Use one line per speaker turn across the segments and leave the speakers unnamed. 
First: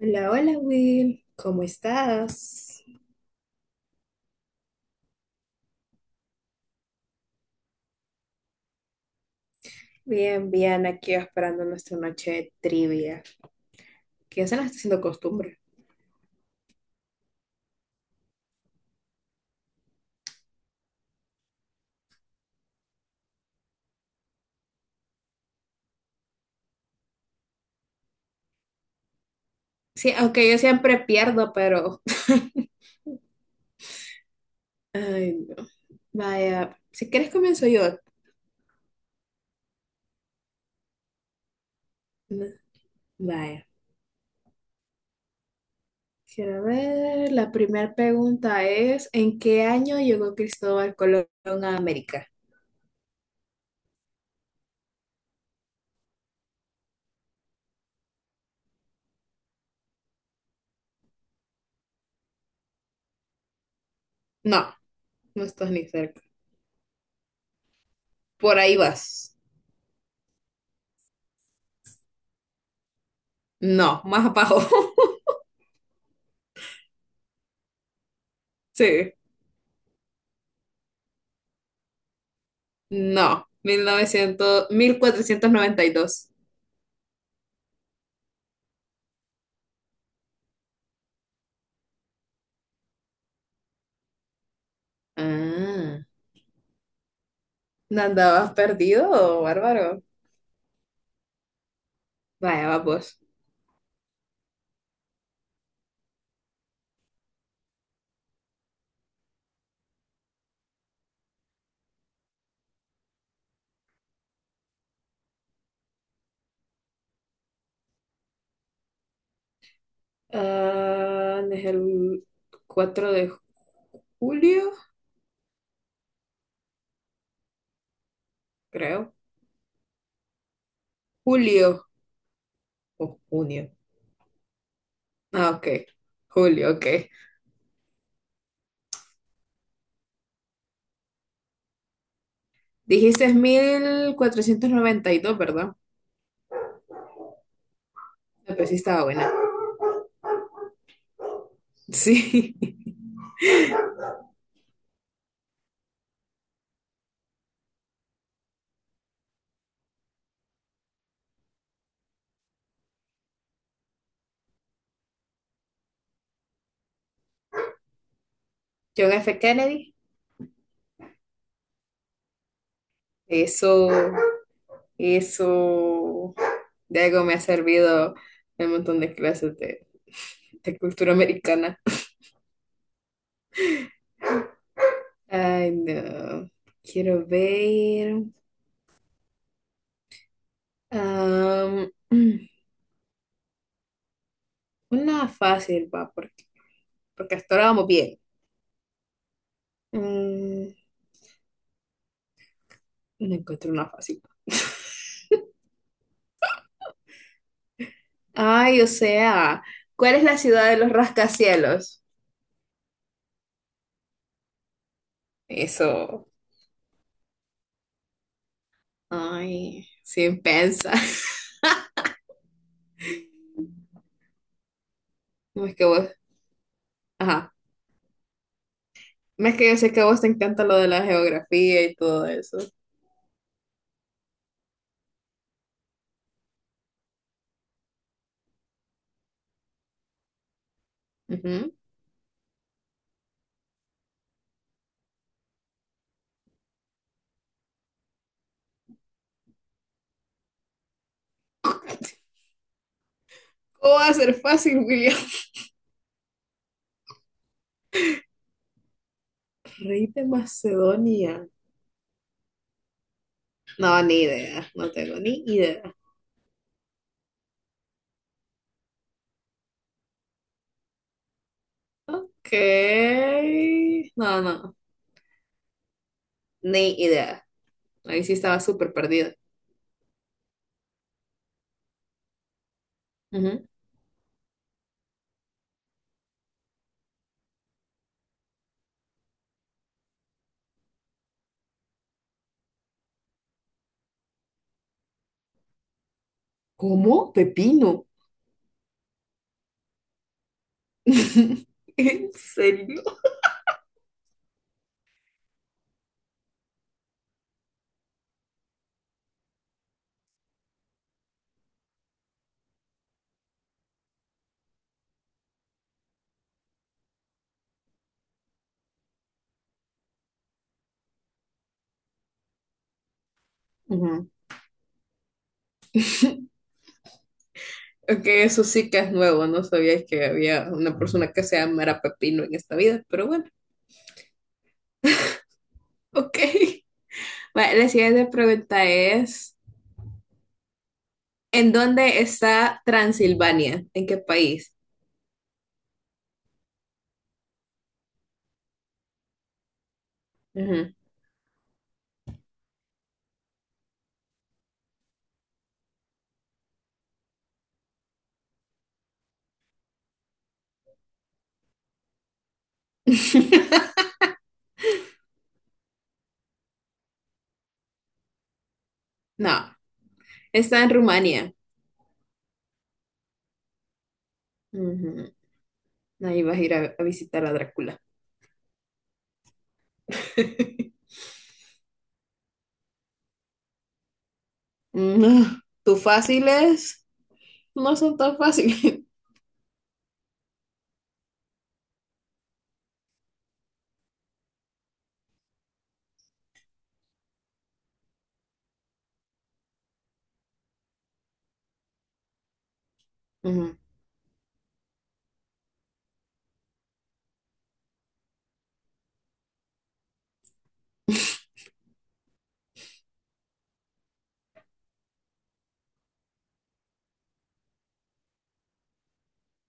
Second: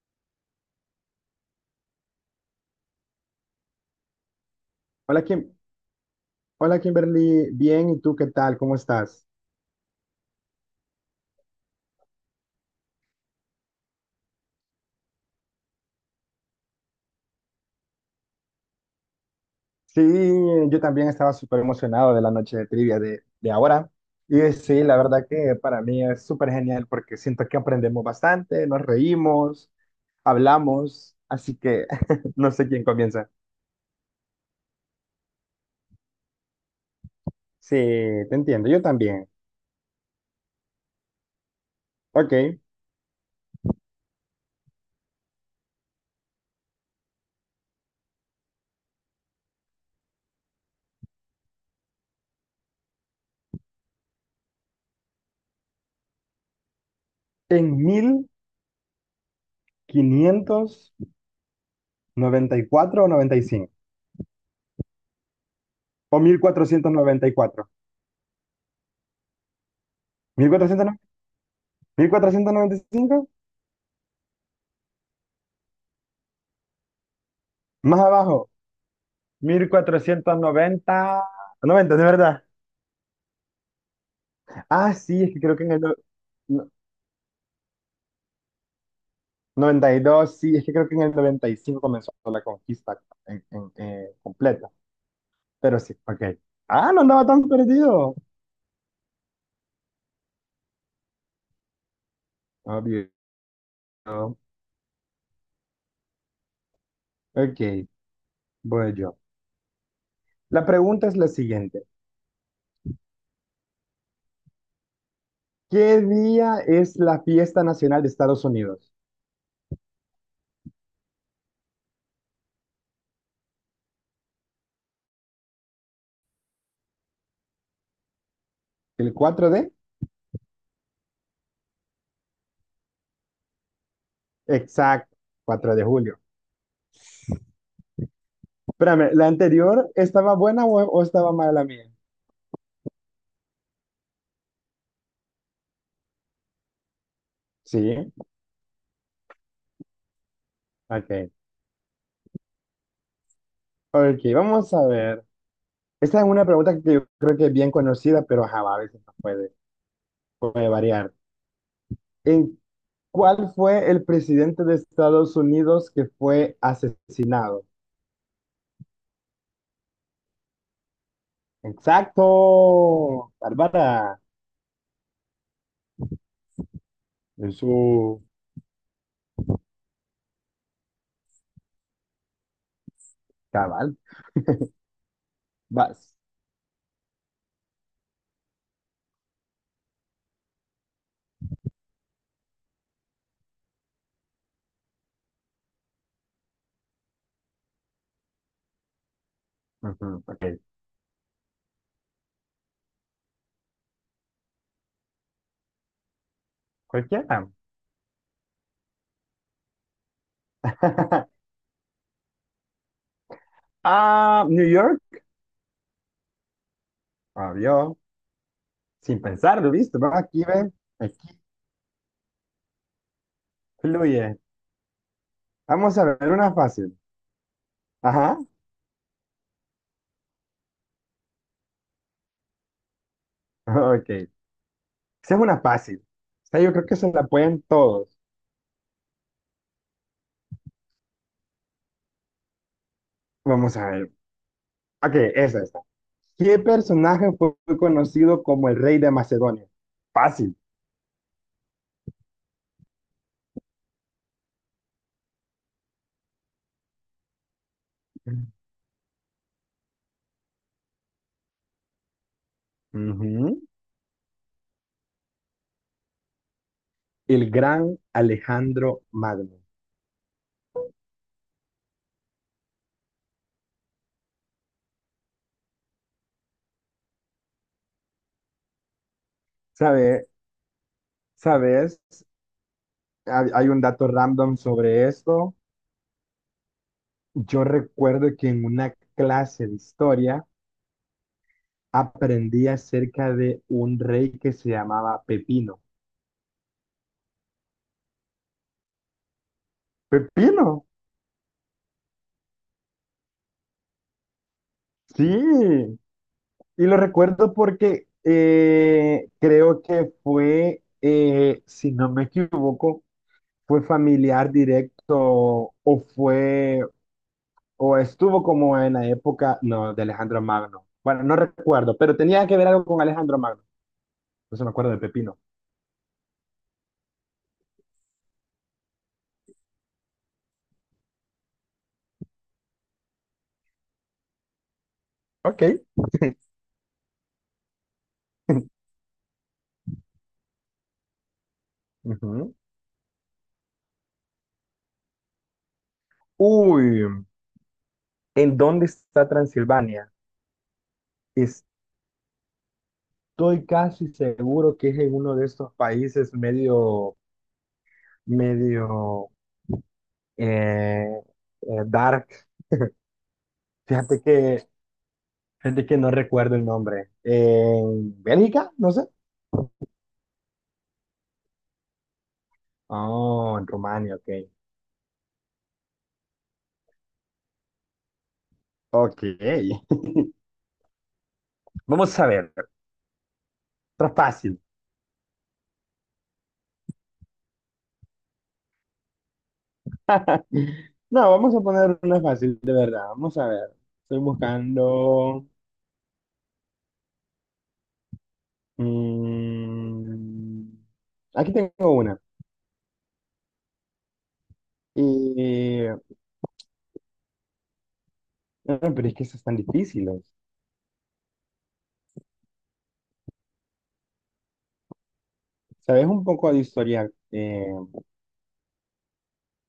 Hola, hola Will, ¿cómo estás?
Hola, Kim- Hola, Kimberly, bien. ¿Y tú qué tal? ¿Cómo estás?
Bien, bien, aquí esperando nuestra noche de trivia, que ya se nos está haciendo costumbre.
Sí, yo también estaba súper emocionado de la noche de trivia de ahora. Y sí, la verdad que para mí es súper genial porque siento que aprendemos bastante, nos reímos,
Sí, aunque yo siempre
hablamos,
pierdo,
así que
pero.
no sé quién comienza.
Ay, no. Vaya, si quieres comienzo
Sí,
yo.
te entiendo, yo también. Ok,
No, vaya, quiero ver, la primera pregunta es, ¿en qué año llegó Cristóbal Colón a América?
en 1594 o noventa y cinco,
No, no estás ni cerca.
o mil cuatrocientos noventa y cuatro,
Por ahí vas.
1495.
No, más abajo.
Más abajo.
Sí.
Mil cuatrocientos noventa, 90 de verdad.
No, Mil mil novecientos
Ah,
mil
sí, es que
cuatrocientos
creo que en el
noventa y dos.
no- 92 sí, es que creo que en el 95 comenzó la conquista completa. Pero sí,
Ah,
ok. Ah, no andaba tan
¿no
perdido.
andabas perdido, bárbaro? Vaya,
Obvio.
vamos.
Ok, voy yo. La pregunta es la siguiente. ¿Qué día es la fiesta nacional de Estados Unidos?
Ah, ¿no es el 4 de julio, creo?
¿El 4 de?
Julio o junio.
Exacto,
Ah, ok.
4 de julio.
Julio, ok.
Espérame, ¿la anterior estaba buena o estaba mala mía?
Dijiste es 1492, ¿verdad?
Sí,
Ah, pues sí estaba buena.
ok.
Sí.
Ok, vamos a ver. Esta es una pregunta que yo creo que es bien conocida, pero ajá, a veces no puede variar. ¿En cuál fue el presidente de Estados Unidos que fue asesinado?
John F. Kennedy.
Exacto,
Eso,
Bárbara.
eso. De algo me ha
En
servido
su...
un montón de clases de cultura americana.
Cabal,
Ay,
vas.
no. Quiero ver. am, una fácil, va, porque hasta ahora vamos bien.
Ujú, ok,
Mm, no encuentro una fácil.
cualquiera.
Ay, o sea, ¿cuál es la ciudad de los rascacielos?
Ah, New York,
Eso.
obvio. Sin pensarlo,
Ay,
viste. Vamos
sin
aquí, ven.
pensar.
Aquí fluye.
No es que
Vamos a
vos.
ver una fácil.
Ajá.
Ajá,
No es que yo sé que a vos te encanta lo de la geografía y todo eso.
ok. Esa es una fácil. O sea, yo creo que se la pueden todos.
Ujú.
Vamos a ver. Ok, esa está. ¿Qué personaje fue conocido como el rey de Macedonia? Fácil.
¿Cómo va a ser fácil, William? Rey de Macedonia.
Ujú.
No, ni idea. No tengo ni idea.
El gran Alejandro Magno.
Ok. No, no. Ni idea. Ahí sí estaba súper perdida.
¿Sabe, ¿Sabes? Hay,
Ujú.
hay un dato random sobre esto. Yo recuerdo que en una clase de historia aprendí acerca de un rey que se llamaba Pepino.
¿Cómo? Pepino.
¿Pepino?
¿En serio?
Sí. Y lo recuerdo porque creo que fue, si no me equivoco, fue familiar directo o fue, o estuvo como en la época, no, de Alejandro Magno. Bueno, no recuerdo, pero tenía que ver algo con Alejandro Magno.
Ujú.
No me acuerdo de Pepino.
Ok, eso sí que es nuevo. No sabía que había una persona que se llamara Pepino en esta vida, pero bueno.
Ok.
Ok. Vale, la siguiente pregunta es, ¿en dónde
Ujú.
está Transilvania? ¿En qué país?
Uy, ¿en dónde está Transilvania?
Ujú.
Estoy casi seguro que es en uno de estos países medio, medio, eh, dark. Fíjate que, fíjate que no recuerdo el nombre. ¿En Bélgica? No sé.
No, está en Rumania.
Oh, en Rumania, ok.
Ujú. Ahí vas a ir a visitar a Drácula.
Ok. Vamos a ver. Otra fácil.
No, tus fáciles no son tan fáciles.
No, vamos a poner una fácil, de verdad. Vamos a ver. Estoy buscando. mm, aquí tengo una.
Ujú.
Y, no, pero es que esas están difíciles. ¿Sabes un poco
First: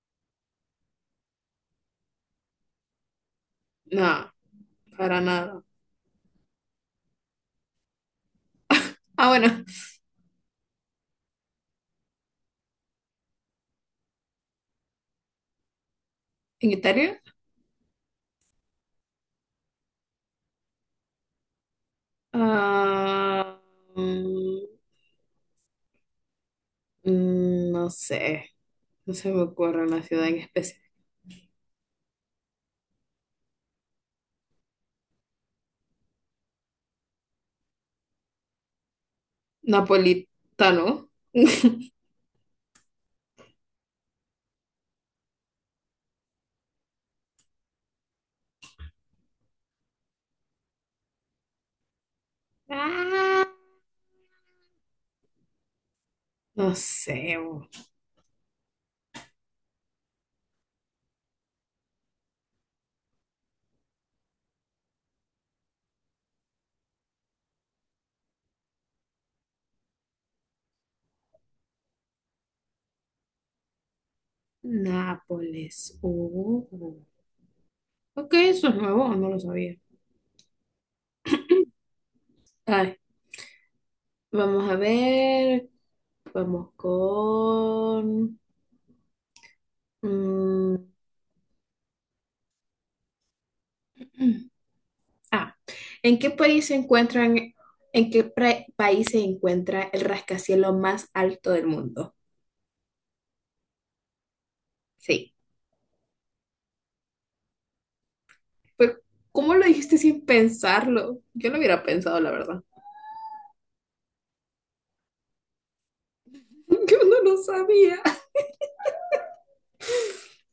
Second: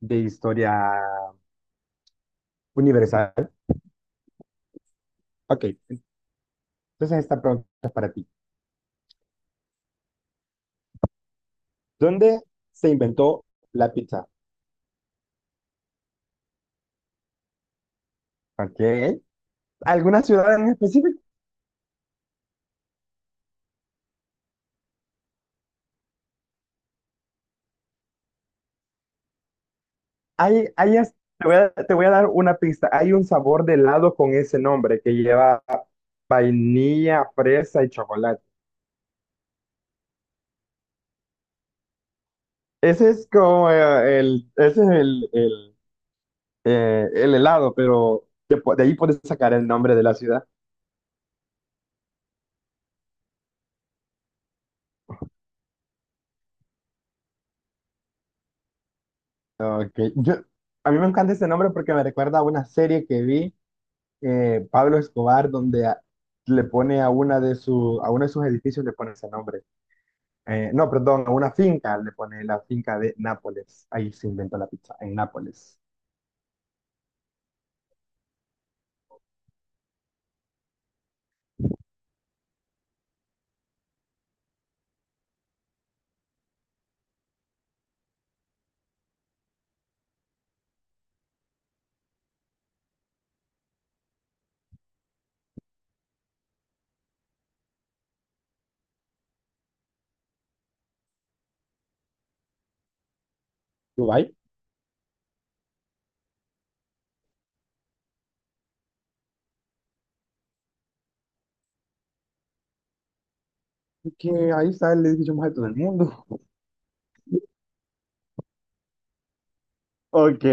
de historia universal?
No, para nada.
Ok. Entonces, esta pregunta es para ti.
Ah, bueno,
¿Dónde se inventó la pizza?
en Italia.
Ok. ¿Alguna ciudad en específico?
Ah, mm, no sé, no se me ocurre una ciudad en especial.
Te voy a dar una pista. Hay un sabor de helado con ese nombre que lleva vainilla, fresa y chocolate.
Napolitano.
Ese es como el, ese es el helado, pero de ahí puedes sacar el nombre de la ciudad.
Ah, no sé, oh,
Ok, yo, a mí me encanta ese nombre porque me recuerda a una serie que vi. Pablo Escobar, donde le pone a uno de sus edificios le pone ese nombre. No, perdón, a una finca le pone la finca de Nápoles. Ahí se inventó la pizza, en Nápoles.
Nápoles. Oh, ok, eso es nuevo, no lo sabía. Ay, vamos a ver. Vamos con. mm, ah, ¿en qué país se encuentran, país se encuentra el rascacielos más alto del mundo?
Dubái,
Sí. Pero, ¿cómo lo dijiste sin pensarlo? Yo lo hubiera pensado, la verdad.
que ahí está el edificio más alto del mundo.
Yo no lo sabía.
Ok.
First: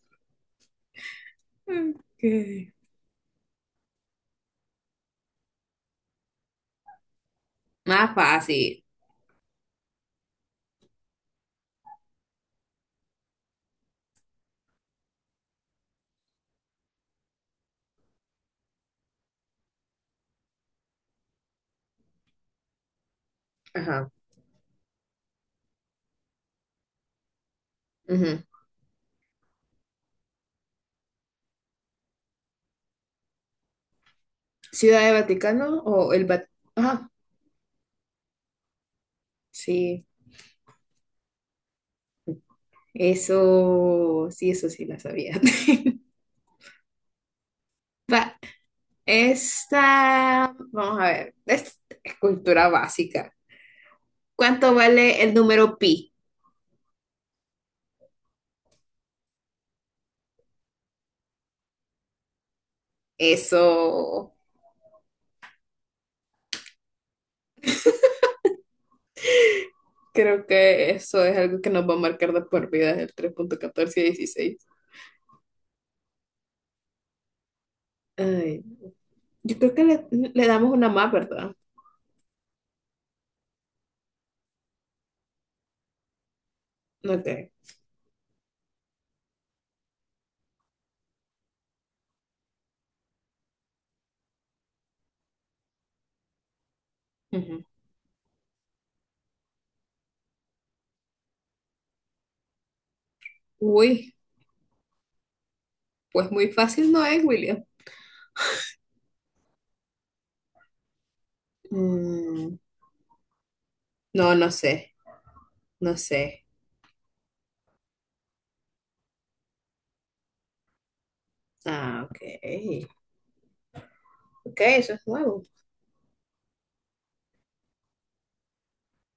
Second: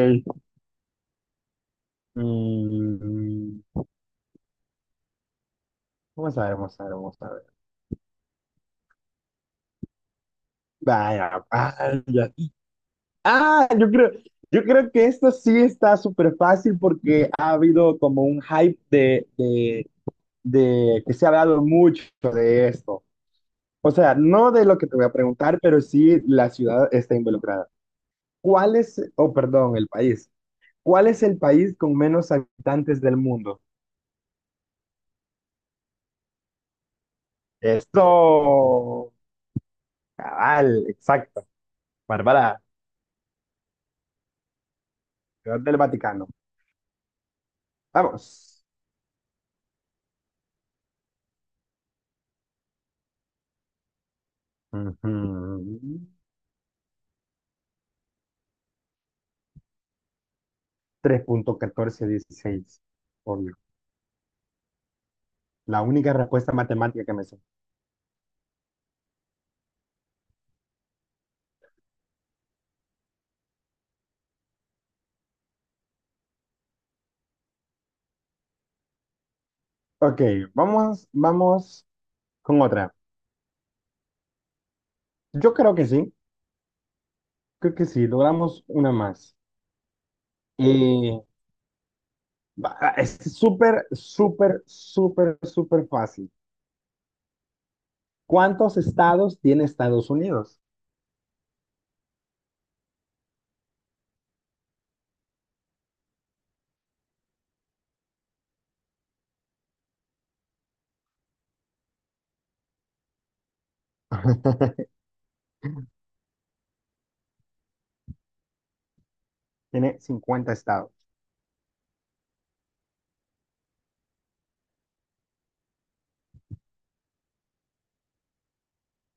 Ok.
Mm, vamos a ver, vamos a ver, vamos a ver.
Más fácil.
Vaya, vaya. Ah, yo creo que esto sí está súper fácil porque ha habido como un hype de que se ha hablado mucho de esto. O
Ajá.
sea, no de lo que te voy a preguntar, pero sí la ciudad está involucrada.
Ujú.
¿Cuál es, oh, perdón, el país? ¿Cuál es el país con menos habitantes del mundo?
Ciudad de Vaticano o el Vaticano. Ajá.
Esto,
Sí.
cabal, exacto. Bárbara,
Eso, sí, eso sí la sabía.
Ciudad del Vaticano.
Va,
Vamos.
esta, vamos a ver, esta es cultura básica. ¿Cuánto vale el número
Ujú.
pi?
3.1416, obvio.
Eso,
La única respuesta matemática que me sé.
creo que eso es algo que nos va a marcar de por vida el 3,1416. Ay, yo creo que le,
Ok,
le damos una
vamos,
más, ¿verdad?
vamos con otra. Yo
Ok.
creo que sí, logramos una más. Eh, Va, es súper, súper, súper, súper fácil.
Ujú.
¿Cuántos estados tiene Estados Unidos?
Uy, pues muy fácil no es, William. Mm, no, no sé, no sé.
Tiene 50 estados.
Ah, ok. Ok, eso es nuevo.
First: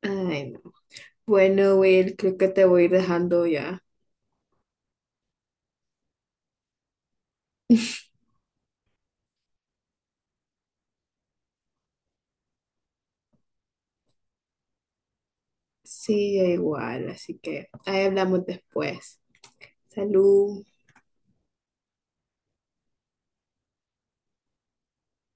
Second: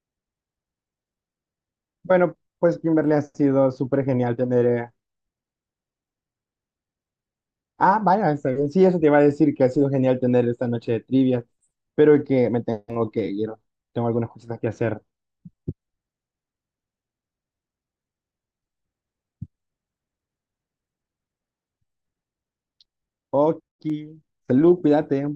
Ay, no. Bueno, Will,
Bueno,
creo que te
pues
voy a ir
Kimberly ha
dejando
sido
ya.
súper genial tener... Ah, vaya, está bien. Sí, eso te iba a decir que ha sido genial tener esta noche de trivia, pero que me tengo que ir. Tengo algunas cositas que hacer.
Sí, yo igual, así que ahí hablamos después. Salud.
Ok, salud, cuídate.